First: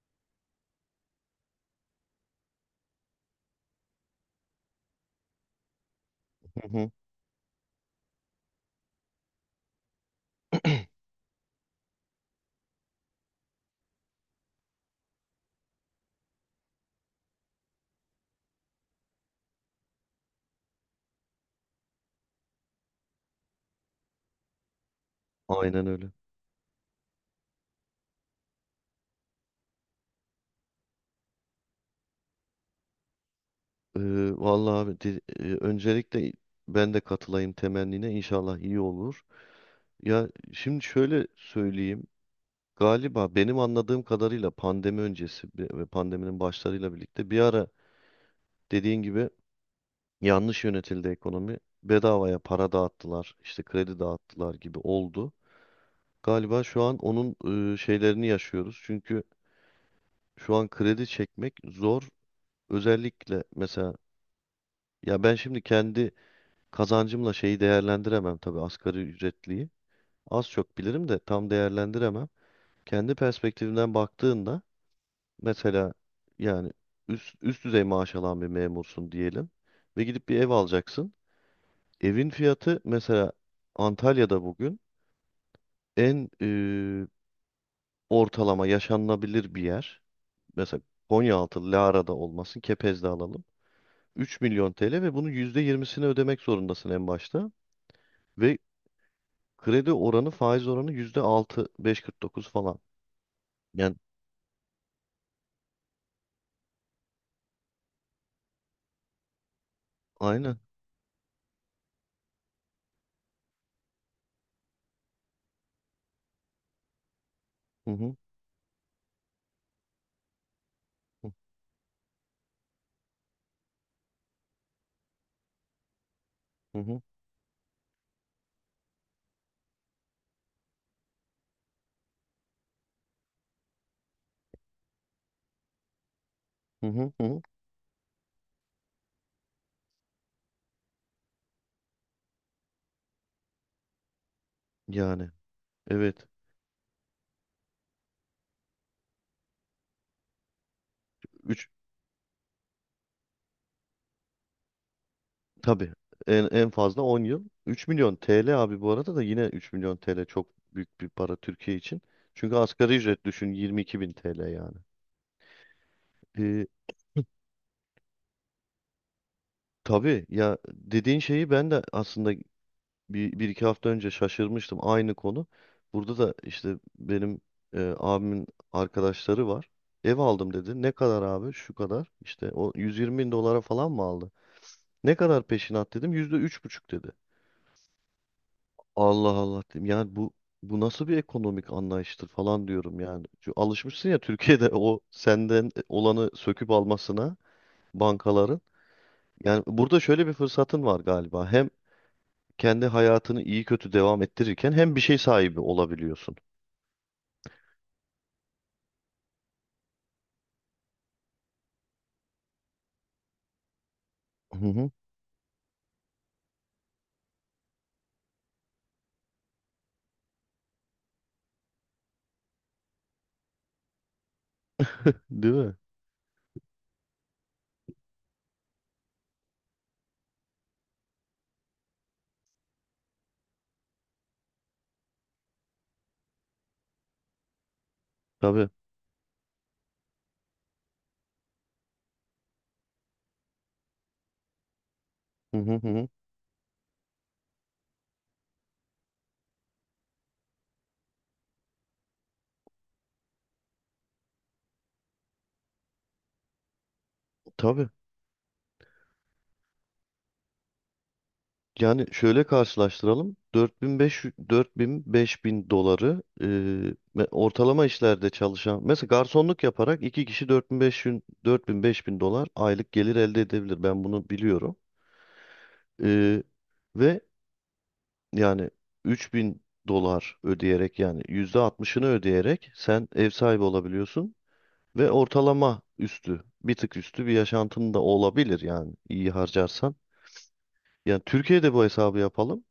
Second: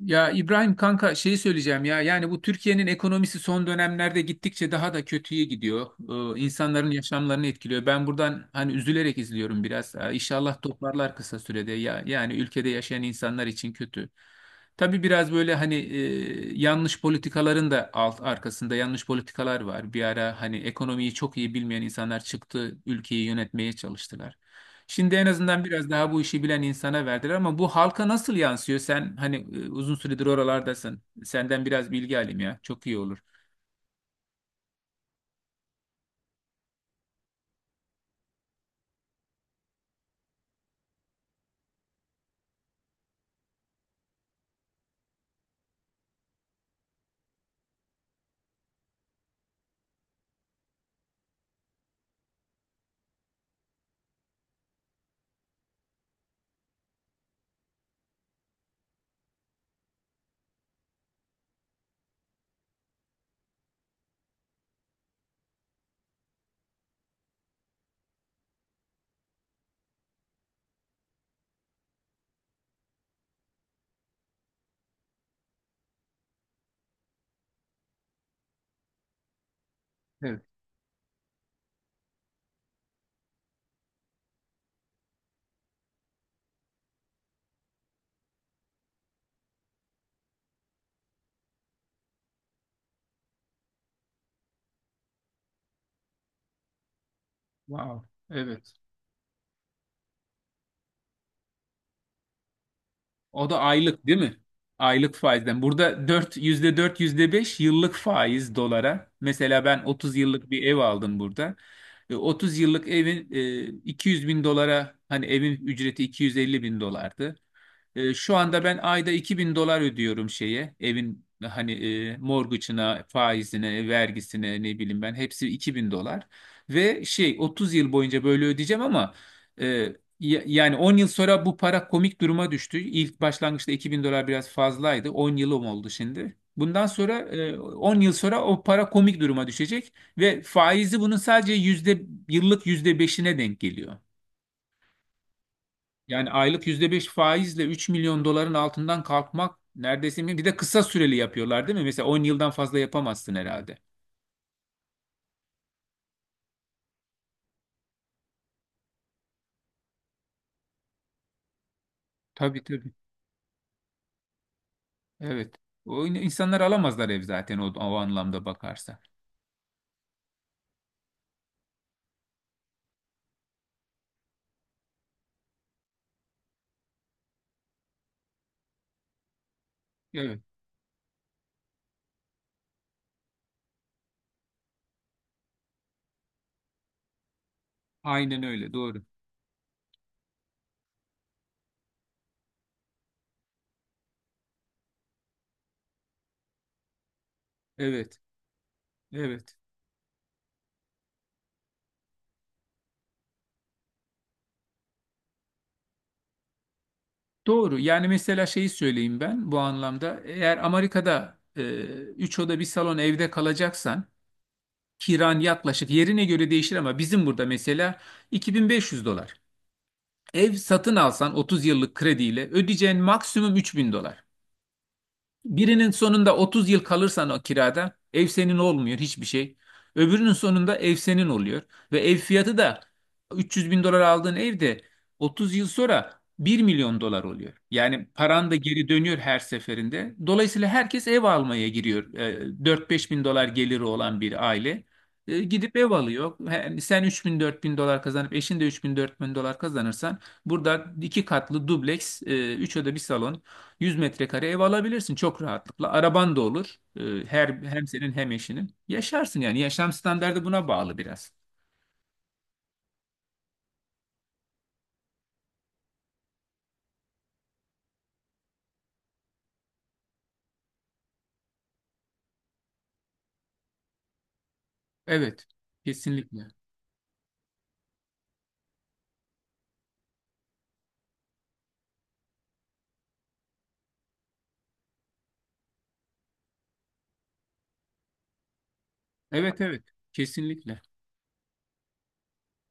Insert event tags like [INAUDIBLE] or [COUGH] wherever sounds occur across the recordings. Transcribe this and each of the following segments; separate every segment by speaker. Speaker 1: Ya İbrahim kanka şeyi söyleyeceğim ya yani bu Türkiye'nin ekonomisi son dönemlerde gittikçe daha da kötüye gidiyor.
Speaker 2: Hı
Speaker 1: İnsanların
Speaker 2: hı.
Speaker 1: yaşamlarını etkiliyor. Ben buradan hani üzülerek izliyorum biraz. İnşallah toparlar kısa sürede ya yani ülkede yaşayan insanlar için kötü. Tabii biraz böyle hani yanlış politikaların da arkasında yanlış politikalar var. Bir ara hani ekonomiyi çok iyi bilmeyen insanlar çıktı ülkeyi yönetmeye çalıştılar. Şimdi en azından
Speaker 2: Aynen
Speaker 1: biraz
Speaker 2: öyle.
Speaker 1: daha bu işi bilen insana verdiler ama bu halka nasıl yansıyor? Sen hani uzun süredir oralardasın. Senden biraz bilgi alayım ya. Çok iyi olur.
Speaker 2: Vallahi abi öncelikle ben de katılayım temennine, inşallah iyi olur. Ya şimdi şöyle söyleyeyim. Galiba benim anladığım kadarıyla pandemi öncesi ve pandeminin başlarıyla birlikte bir ara, dediğin gibi, yanlış yönetildi ekonomi. Bedavaya para dağıttılar, işte kredi dağıttılar gibi oldu. Galiba şu an onun şeylerini yaşıyoruz. Çünkü şu an kredi çekmek zor. Özellikle mesela, ya ben şimdi kendi kazancımla şeyi değerlendiremem, tabii asgari ücretliyi. Az çok bilirim de tam değerlendiremem. Kendi perspektifimden baktığında mesela, yani üst düzey maaş alan bir memursun diyelim ve gidip bir
Speaker 1: Evet.
Speaker 2: ev alacaksın. Evin fiyatı mesela Antalya'da bugün en ortalama yaşanılabilir bir yer. Mesela Konyaaltı, Lara'da olmasın, Kepez'de alalım. 3 milyon TL, ve bunun %20'sini ödemek zorundasın en başta.
Speaker 1: Wow.
Speaker 2: Ve
Speaker 1: Evet.
Speaker 2: kredi oranı, faiz oranı %6, 5,49 falan.
Speaker 1: O da
Speaker 2: Yani
Speaker 1: aylık değil mi? Aylık faizden. Burada %4, %5 yıllık faiz dolara. Mesela ben 30 yıllık
Speaker 2: aynen.
Speaker 1: bir ev aldım burada. 30 yıllık evin 200 bin dolara hani evin ücreti 250 bin dolardı.
Speaker 2: Hı hı,
Speaker 1: Şu anda ben ayda 2.000 dolar ödüyorum şeye evin
Speaker 2: hı
Speaker 1: hani mortgage'ına, faizine, vergisine ne bileyim ben hepsi 2.000 dolar.
Speaker 2: hı,
Speaker 1: Ve şey 30 yıl boyunca böyle ödeyeceğim ama e, yani 10 yıl sonra bu para komik duruma düştü. İlk başlangıçta 2000 dolar biraz fazlaydı. 10 yılım oldu şimdi. Bundan
Speaker 2: hı hı,
Speaker 1: sonra
Speaker 2: hı hı.
Speaker 1: 10 yıl sonra o para komik duruma düşecek ve faizi bunun sadece yıllık yüzde beşine denk geliyor.
Speaker 2: Yani evet.
Speaker 1: Yani aylık %5 faizle 3 milyon doların altından kalkmak neredeyse mümkün. Bir de kısa süreli yapıyorlar
Speaker 2: üç
Speaker 1: değil mi? Mesela 10 yıldan fazla yapamazsın herhalde.
Speaker 2: tabii en fazla 10 yıl. 3 milyon TL abi, bu arada da yine 3 milyon TL çok büyük bir para Türkiye için. Çünkü
Speaker 1: Tabii tabii.
Speaker 2: asgari ücret düşün, 22 bin TL yani.
Speaker 1: Evet. İnsanlar
Speaker 2: Ee,
Speaker 1: alamazlar ev zaten o anlamda bakarsa.
Speaker 2: tabii ya, dediğin şeyi ben de aslında bir iki hafta önce şaşırmıştım, aynı konu. Burada da işte benim abimin arkadaşları var. Ev
Speaker 1: Evet.
Speaker 2: aldım dedi. Ne kadar abi? Şu kadar. İşte o 120 bin dolara falan mı aldı? Ne kadar peşinat dedim. %3,5 dedi.
Speaker 1: Aynen öyle. Doğru.
Speaker 2: Allah Allah dedim. Yani bu nasıl bir ekonomik anlayıştır falan diyorum yani. Çünkü alışmışsın ya Türkiye'de o senden olanı söküp almasına
Speaker 1: Evet.
Speaker 2: bankaların.
Speaker 1: Evet.
Speaker 2: Yani burada şöyle bir fırsatın var galiba. Hem kendi hayatını iyi kötü devam ettirirken hem bir şey sahibi olabiliyorsun.
Speaker 1: Doğru. Yani mesela şeyi söyleyeyim ben bu anlamda. Eğer Amerika'da 3 oda bir salon evde kalacaksan
Speaker 2: Hı hı.
Speaker 1: kiran yaklaşık yerine göre değişir ama bizim burada mesela 2.500 dolar. Ev satın alsan 30 yıllık krediyle ödeyeceğin maksimum 3.000 dolar.
Speaker 2: Değil mi?
Speaker 1: Birinin sonunda 30 yıl kalırsan o kirada ev senin olmuyor hiçbir şey. Öbürünün sonunda ev senin oluyor. Ve ev fiyatı da 300 bin dolar aldığın evde 30 yıl sonra 1 milyon dolar oluyor. Yani paran da
Speaker 2: Tabii.
Speaker 1: geri dönüyor her seferinde. Dolayısıyla herkes ev almaya giriyor. 4-5 bin dolar geliri olan bir aile.
Speaker 2: Hı hı
Speaker 1: Gidip
Speaker 2: hı,
Speaker 1: ev
Speaker 2: hı.
Speaker 1: alıyor. Yani sen 3 bin 4 bin dolar kazanıp eşin de 3 bin 4 bin dolar kazanırsan burada iki katlı dubleks, üç oda bir salon 100 metrekare ev alabilirsin çok rahatlıkla. Araban da olur. Hem
Speaker 2: Tabii.
Speaker 1: senin hem eşinin. Yaşarsın yani. Yaşam standardı buna bağlı biraz.
Speaker 2: Yani şöyle karşılaştıralım. 4500, 4000 bin, beş bin doları ortalama işlerde çalışan, mesela garsonluk yaparak, iki kişi dört bin beş yüz, dört bin, 4000 bin dolar aylık gelir elde edebilir. Ben bunu biliyorum.
Speaker 1: Evet.
Speaker 2: E,
Speaker 1: Kesinlikle.
Speaker 2: ve yani 3 bin dolar ödeyerek, yani %60'ını ödeyerek sen ev sahibi olabiliyorsun ve ortalama üstü, bir tık üstü bir yaşantın da olabilir, yani iyi
Speaker 1: Evet evet.
Speaker 2: harcarsan.
Speaker 1: Kesinlikle.
Speaker 2: Yani Türkiye'de bu hesabı yapalım.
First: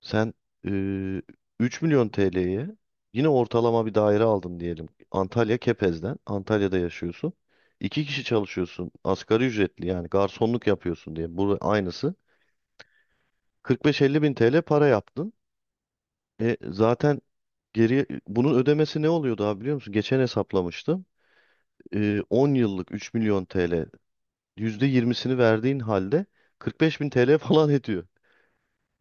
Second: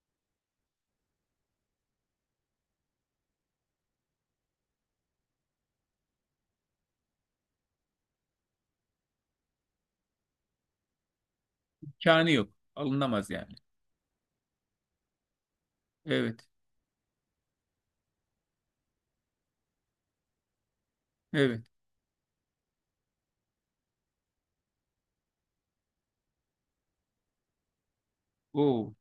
Speaker 2: Sen e, 3 milyon TL'ye yine ortalama bir daire aldın diyelim. Antalya Kepez'den. Antalya'da yaşıyorsun. İki kişi çalışıyorsun. Asgari ücretli, yani garsonluk yapıyorsun diye. Bu aynısı.
Speaker 1: İmkanı yok. Alınamaz yani.
Speaker 2: 45-50 bin TL para yaptın.
Speaker 1: Evet.
Speaker 2: Zaten geri bunun ödemesi ne oluyordu abi, biliyor musun? Geçen hesaplamıştım.
Speaker 1: Evet.
Speaker 2: 10 yıllık 3 milyon TL, %20'sini verdiğin halde 45 bin TL [LAUGHS] falan ediyor.
Speaker 1: Oo.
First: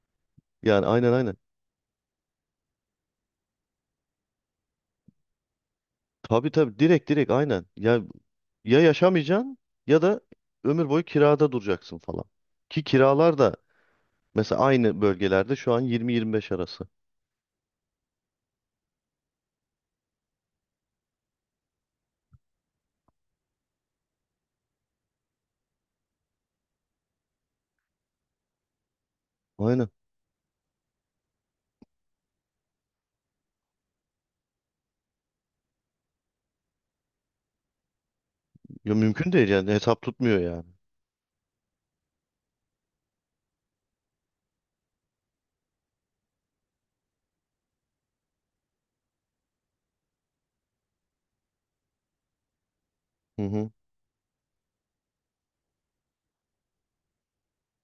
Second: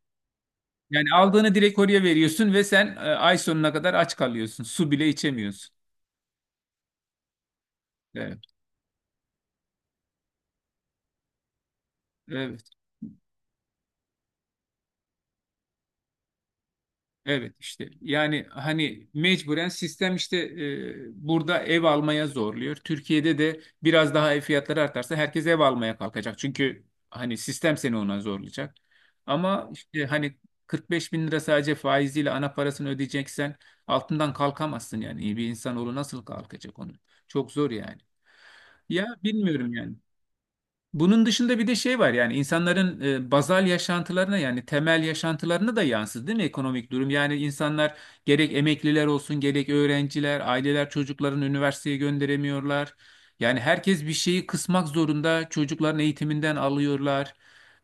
Speaker 2: Yani aynen,
Speaker 1: Yani
Speaker 2: aynen.
Speaker 1: aldığını direkt oraya veriyorsun ve sen ay sonuna kadar aç kalıyorsun. Su bile içemiyorsun.
Speaker 2: Tabii, tabii, direkt, direkt aynen. Ya,
Speaker 1: Evet.
Speaker 2: ya yaşamayacaksın ya da ömür boyu kirada duracaksın falan.
Speaker 1: Evet.
Speaker 2: Ki kiralar da mesela aynı bölgelerde şu an 20-25 arası.
Speaker 1: Evet işte yani hani mecburen sistem işte burada ev almaya zorluyor. Türkiye'de de biraz daha ev fiyatları artarsa herkes ev almaya kalkacak. Çünkü hani sistem seni ona zorlayacak. Ama
Speaker 2: Aynen.
Speaker 1: işte hani 45 bin lira sadece faiziyle ana parasını ödeyeceksen altından kalkamazsın yani. İyi bir insanoğlu nasıl kalkacak onu? Çok zor yani.
Speaker 2: Ya
Speaker 1: Ya
Speaker 2: mümkün değil yani,
Speaker 1: bilmiyorum yani.
Speaker 2: hesap tutmuyor yani.
Speaker 1: Bunun dışında bir de şey var yani insanların bazal yaşantılarına yani temel yaşantılarına da yansıdı değil mi ekonomik durum? Yani insanlar gerek emekliler olsun gerek öğrenciler, aileler çocuklarını üniversiteye gönderemiyorlar.
Speaker 2: Hı
Speaker 1: Yani
Speaker 2: hı.
Speaker 1: herkes bir şeyi kısmak zorunda çocukların eğitiminden alıyorlar.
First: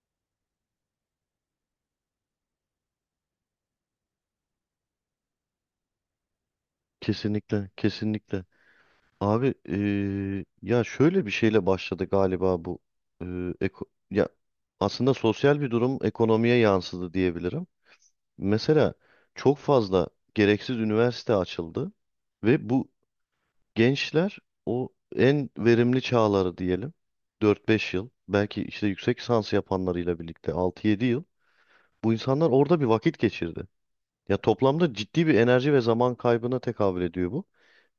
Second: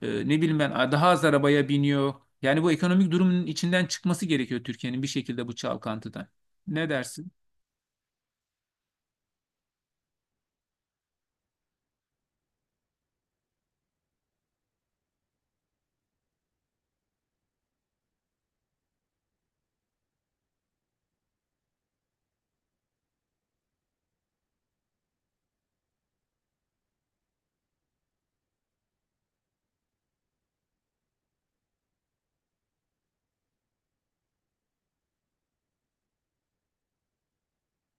Speaker 1: Ne bileyim ben daha az arabaya biniyor. Yani bu ekonomik durumun içinden çıkması gerekiyor Türkiye'nin bir şekilde bu çalkantıdan. Ne dersin?
Speaker 2: Kesinlikle, kesinlikle. Abi ya şöyle bir şeyle başladı galiba bu. eee, eko- Ya aslında sosyal bir durum ekonomiye yansıdı diyebilirim. Mesela çok fazla gereksiz üniversite açıldı ve bu gençler, o en verimli çağları diyelim, 4-5 yıl, belki işte yüksek lisans yapanlarıyla birlikte 6-7 yıl, bu insanlar orada bir vakit geçirdi. Ya toplamda ciddi bir enerji ve zaman kaybına tekabül ediyor bu.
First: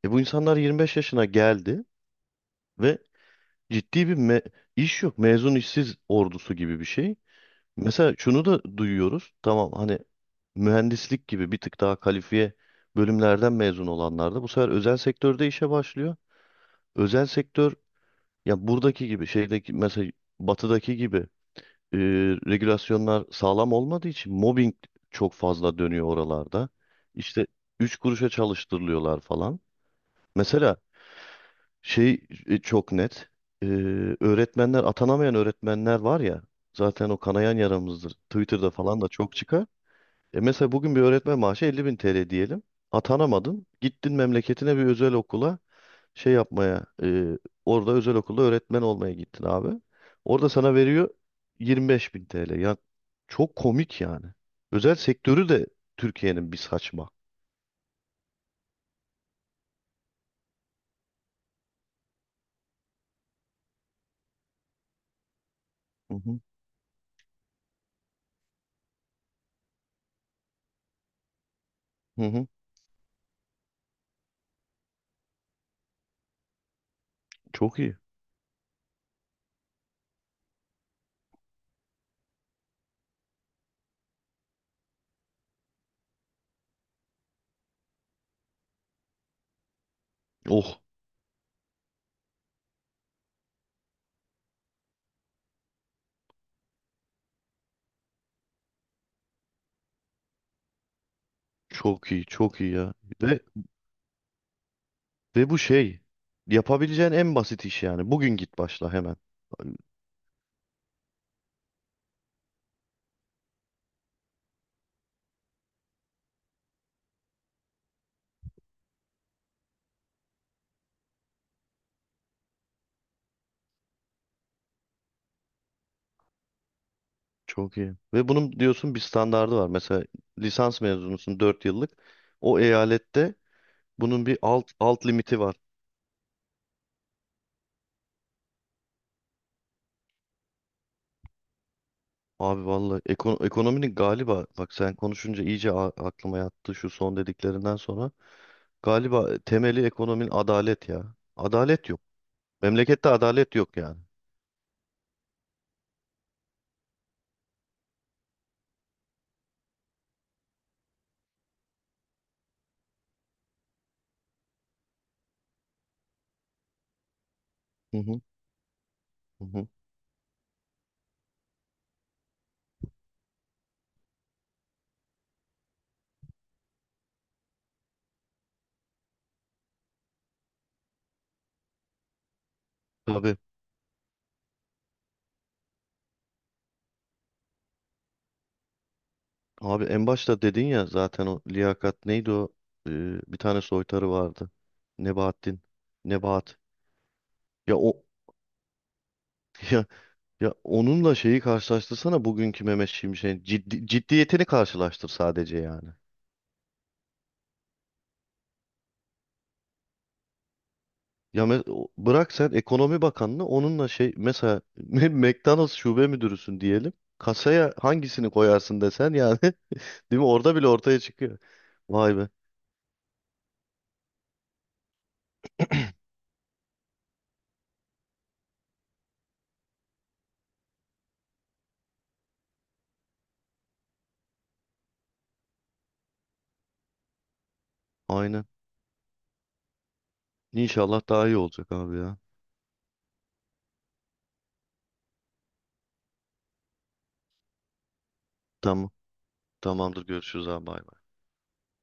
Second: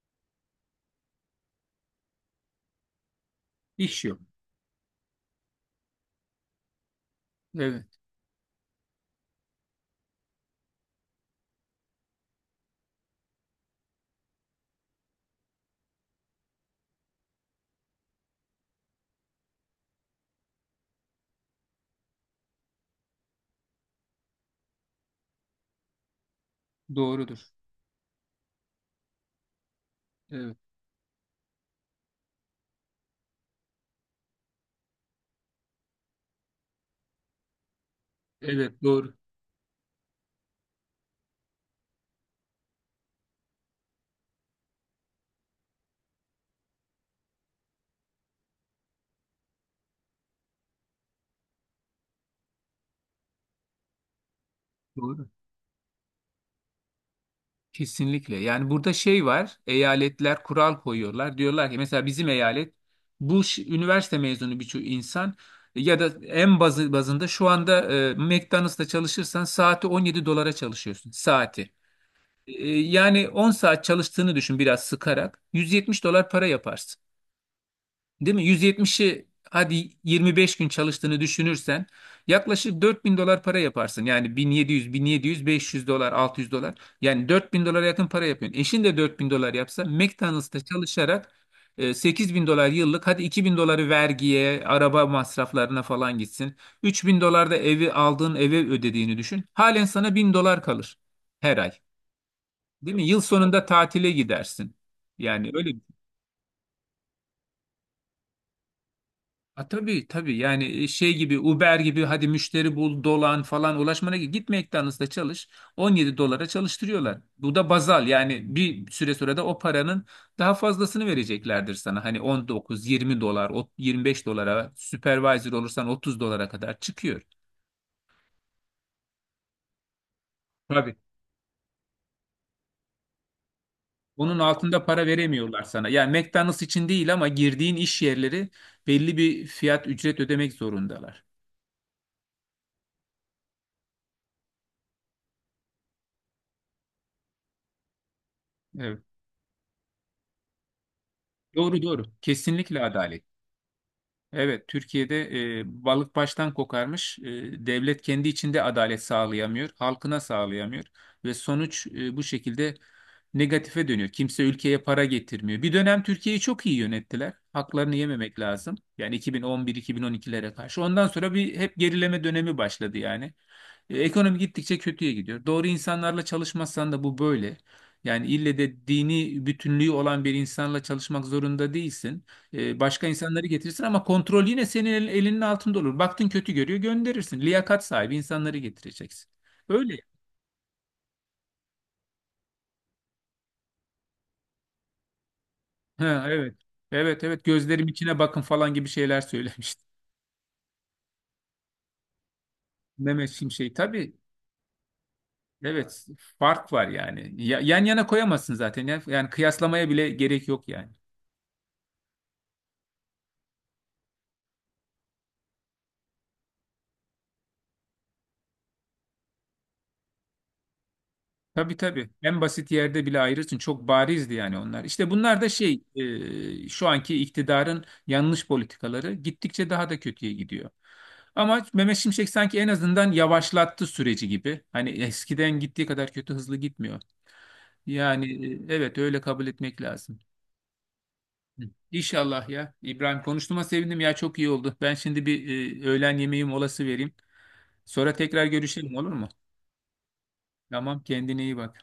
Speaker 2: Bu insanlar 25 yaşına geldi ve
Speaker 1: İş
Speaker 2: ciddi bir
Speaker 1: yok.
Speaker 2: iş yok. Mezun işsiz ordusu gibi bir şey.
Speaker 1: Evet,
Speaker 2: Mesela şunu da duyuyoruz. Tamam, hani mühendislik gibi bir tık daha kalifiye bölümlerden mezun olanlar da bu sefer özel sektörde işe başlıyor. Özel sektör, ya buradaki gibi şeydeki mesela, batıdaki gibi e, regülasyonlar sağlam olmadığı için mobbing çok fazla dönüyor oralarda. İşte
Speaker 1: doğrudur.
Speaker 2: 3 kuruşa çalıştırılıyorlar falan.
Speaker 1: Evet,
Speaker 2: Mesela şey, çok net. E, öğretmenler Atanamayan öğretmenler var ya, zaten o kanayan yaramızdır. Twitter'da
Speaker 1: evet
Speaker 2: falan da
Speaker 1: doğru.
Speaker 2: çok çıkar. Mesela bugün bir öğretmen maaşı 50 bin TL diyelim. Atanamadın. Gittin memleketine bir özel okula şey yapmaya, orada özel okulda öğretmen olmaya gittin abi. Orada sana veriyor 25 bin TL. Ya çok komik yani. Özel
Speaker 1: Doğru.
Speaker 2: sektörü de Türkiye'nin bir saçma.
Speaker 1: Kesinlikle. Yani burada şey var, eyaletler kural koyuyorlar. Diyorlar ki mesela bizim eyalet üniversite mezunu birçok insan ya
Speaker 2: Hı
Speaker 1: da
Speaker 2: hı.
Speaker 1: en bazı bazında şu anda McDonald's'ta çalışırsan saati 17 dolara çalışıyorsun saati.
Speaker 2: Hı hı.
Speaker 1: Yani 10 saat çalıştığını düşün biraz sıkarak 170 dolar para yaparsın.
Speaker 2: Çok iyi.
Speaker 1: Değil mi? 170'ı hadi 25 gün çalıştığını düşünürsen yaklaşık 4 bin dolar para yaparsın. Yani 1700, 1700, 500 dolar, 600 dolar. Yani 4 bin dolara yakın para yapıyorsun. Eşin de 4 bin dolar yapsa McDonald's'ta
Speaker 2: Oh,
Speaker 1: çalışarak 8 bin dolar yıllık hadi 2 bin doları vergiye, araba masraflarına falan gitsin. 3 bin dolar da evi aldığın eve ödediğini düşün. Halen sana 1.000 dolar kalır her ay.
Speaker 2: çok iyi, çok iyi ya.
Speaker 1: Değil mi? Yıl
Speaker 2: Ve,
Speaker 1: sonunda tatile gidersin.
Speaker 2: ve
Speaker 1: Yani
Speaker 2: bu
Speaker 1: öyle.
Speaker 2: şey, yapabileceğin en basit iş yani. Bugün git başla hemen.
Speaker 1: Ha, tabii tabii yani şey gibi Uber gibi hadi müşteri bul dolan falan ulaşmana git McDonald's'ta çalış 17 dolara çalıştırıyorlar. Bu da bazal yani bir süre sonra da o paranın daha fazlasını vereceklerdir sana. Hani 19 20 dolar 25 dolara supervisor olursan 30 dolara kadar çıkıyor.
Speaker 2: Çok iyi. Ve bunun diyorsun bir standardı var. Mesela lisans
Speaker 1: Tabii.
Speaker 2: mezunusun, 4 yıllık. O eyalette bunun bir
Speaker 1: Bunun
Speaker 2: alt,
Speaker 1: altında para
Speaker 2: alt limiti var.
Speaker 1: veremiyorlar sana. Yani McDonald's için değil ama girdiğin iş yerleri belli bir fiyat ücret ödemek zorundalar.
Speaker 2: Abi vallahi ekonominin, galiba bak, sen konuşunca iyice aklıma yattı şu son dediklerinden sonra.
Speaker 1: Evet.
Speaker 2: Galiba temeli ekonominin adalet ya.
Speaker 1: Doğru
Speaker 2: Adalet yok.
Speaker 1: doğru. Kesinlikle
Speaker 2: Memlekette
Speaker 1: adalet.
Speaker 2: adalet yok yani.
Speaker 1: Evet, Türkiye'de balık baştan kokarmış. Devlet kendi içinde adalet sağlayamıyor, halkına sağlayamıyor ve sonuç bu şekilde negatife dönüyor. Kimse ülkeye para getirmiyor. Bir dönem Türkiye'yi çok iyi yönettiler. Haklarını
Speaker 2: Hı hı,
Speaker 1: yememek lazım. Yani
Speaker 2: hı hı.
Speaker 1: 2011-2012'lere karşı. Ondan sonra bir hep gerileme dönemi başladı yani. Ekonomi gittikçe kötüye gidiyor. Doğru insanlarla çalışmazsan da bu böyle. Yani ille de dini bütünlüğü olan bir insanla çalışmak zorunda değilsin. Başka
Speaker 2: Tabii.
Speaker 1: insanları getirirsin ama kontrol yine senin elinin altında olur. Baktın kötü görüyor gönderirsin. Liyakat sahibi insanları getireceksin.
Speaker 2: Abi
Speaker 1: Öyle.
Speaker 2: en başta dedin ya zaten, o liyakat neydi o? Ee, Bir tane soytarı vardı. Nebahattin.
Speaker 1: Ha, evet.
Speaker 2: Nebahat.
Speaker 1: Evet evet,
Speaker 2: Ya
Speaker 1: gözlerim
Speaker 2: o
Speaker 1: içine bakın falan gibi şeyler
Speaker 2: [LAUGHS]
Speaker 1: söylemişti.
Speaker 2: ya, ya onunla şeyi karşılaştırsana, bugünkü Mehmet
Speaker 1: [LAUGHS] Mehmet
Speaker 2: Şimşek'in
Speaker 1: Şimşek tabii.
Speaker 2: ciddiyetini karşılaştır sadece yani.
Speaker 1: Evet, fark var yani. Yan yana koyamazsın zaten. Yani kıyaslamaya bile gerek yok yani.
Speaker 2: Ya bırak sen ekonomi bakanını, onunla şey, mesela [LAUGHS] McDonald's şube müdürüsün diyelim. Kasaya hangisini koyarsın desen yani [LAUGHS] değil mi? Orada bile ortaya çıkıyor.
Speaker 1: Tabii tabii.
Speaker 2: Vay be.
Speaker 1: En basit yerde bile ayrılsın. Çok barizdi yani onlar. İşte bunlar da şey, şu anki iktidarın yanlış politikaları gittikçe daha da kötüye gidiyor. Ama Mehmet Şimşek sanki en azından yavaşlattı süreci gibi. Hani eskiden gittiği kadar kötü hızlı gitmiyor. Yani
Speaker 2: Aynen.
Speaker 1: evet öyle kabul etmek lazım.
Speaker 2: İnşallah daha iyi
Speaker 1: Hı.
Speaker 2: olacak abi ya.
Speaker 1: İnşallah ya. İbrahim, konuştuğuma sevindim ya, çok iyi oldu. Ben şimdi bir öğlen yemeği molası vereyim. Sonra tekrar
Speaker 2: Tamam.
Speaker 1: görüşelim, olur mu?
Speaker 2: Tamamdır, görüşürüz abi, bay bay.
Speaker 1: Tamam, kendine iyi bak.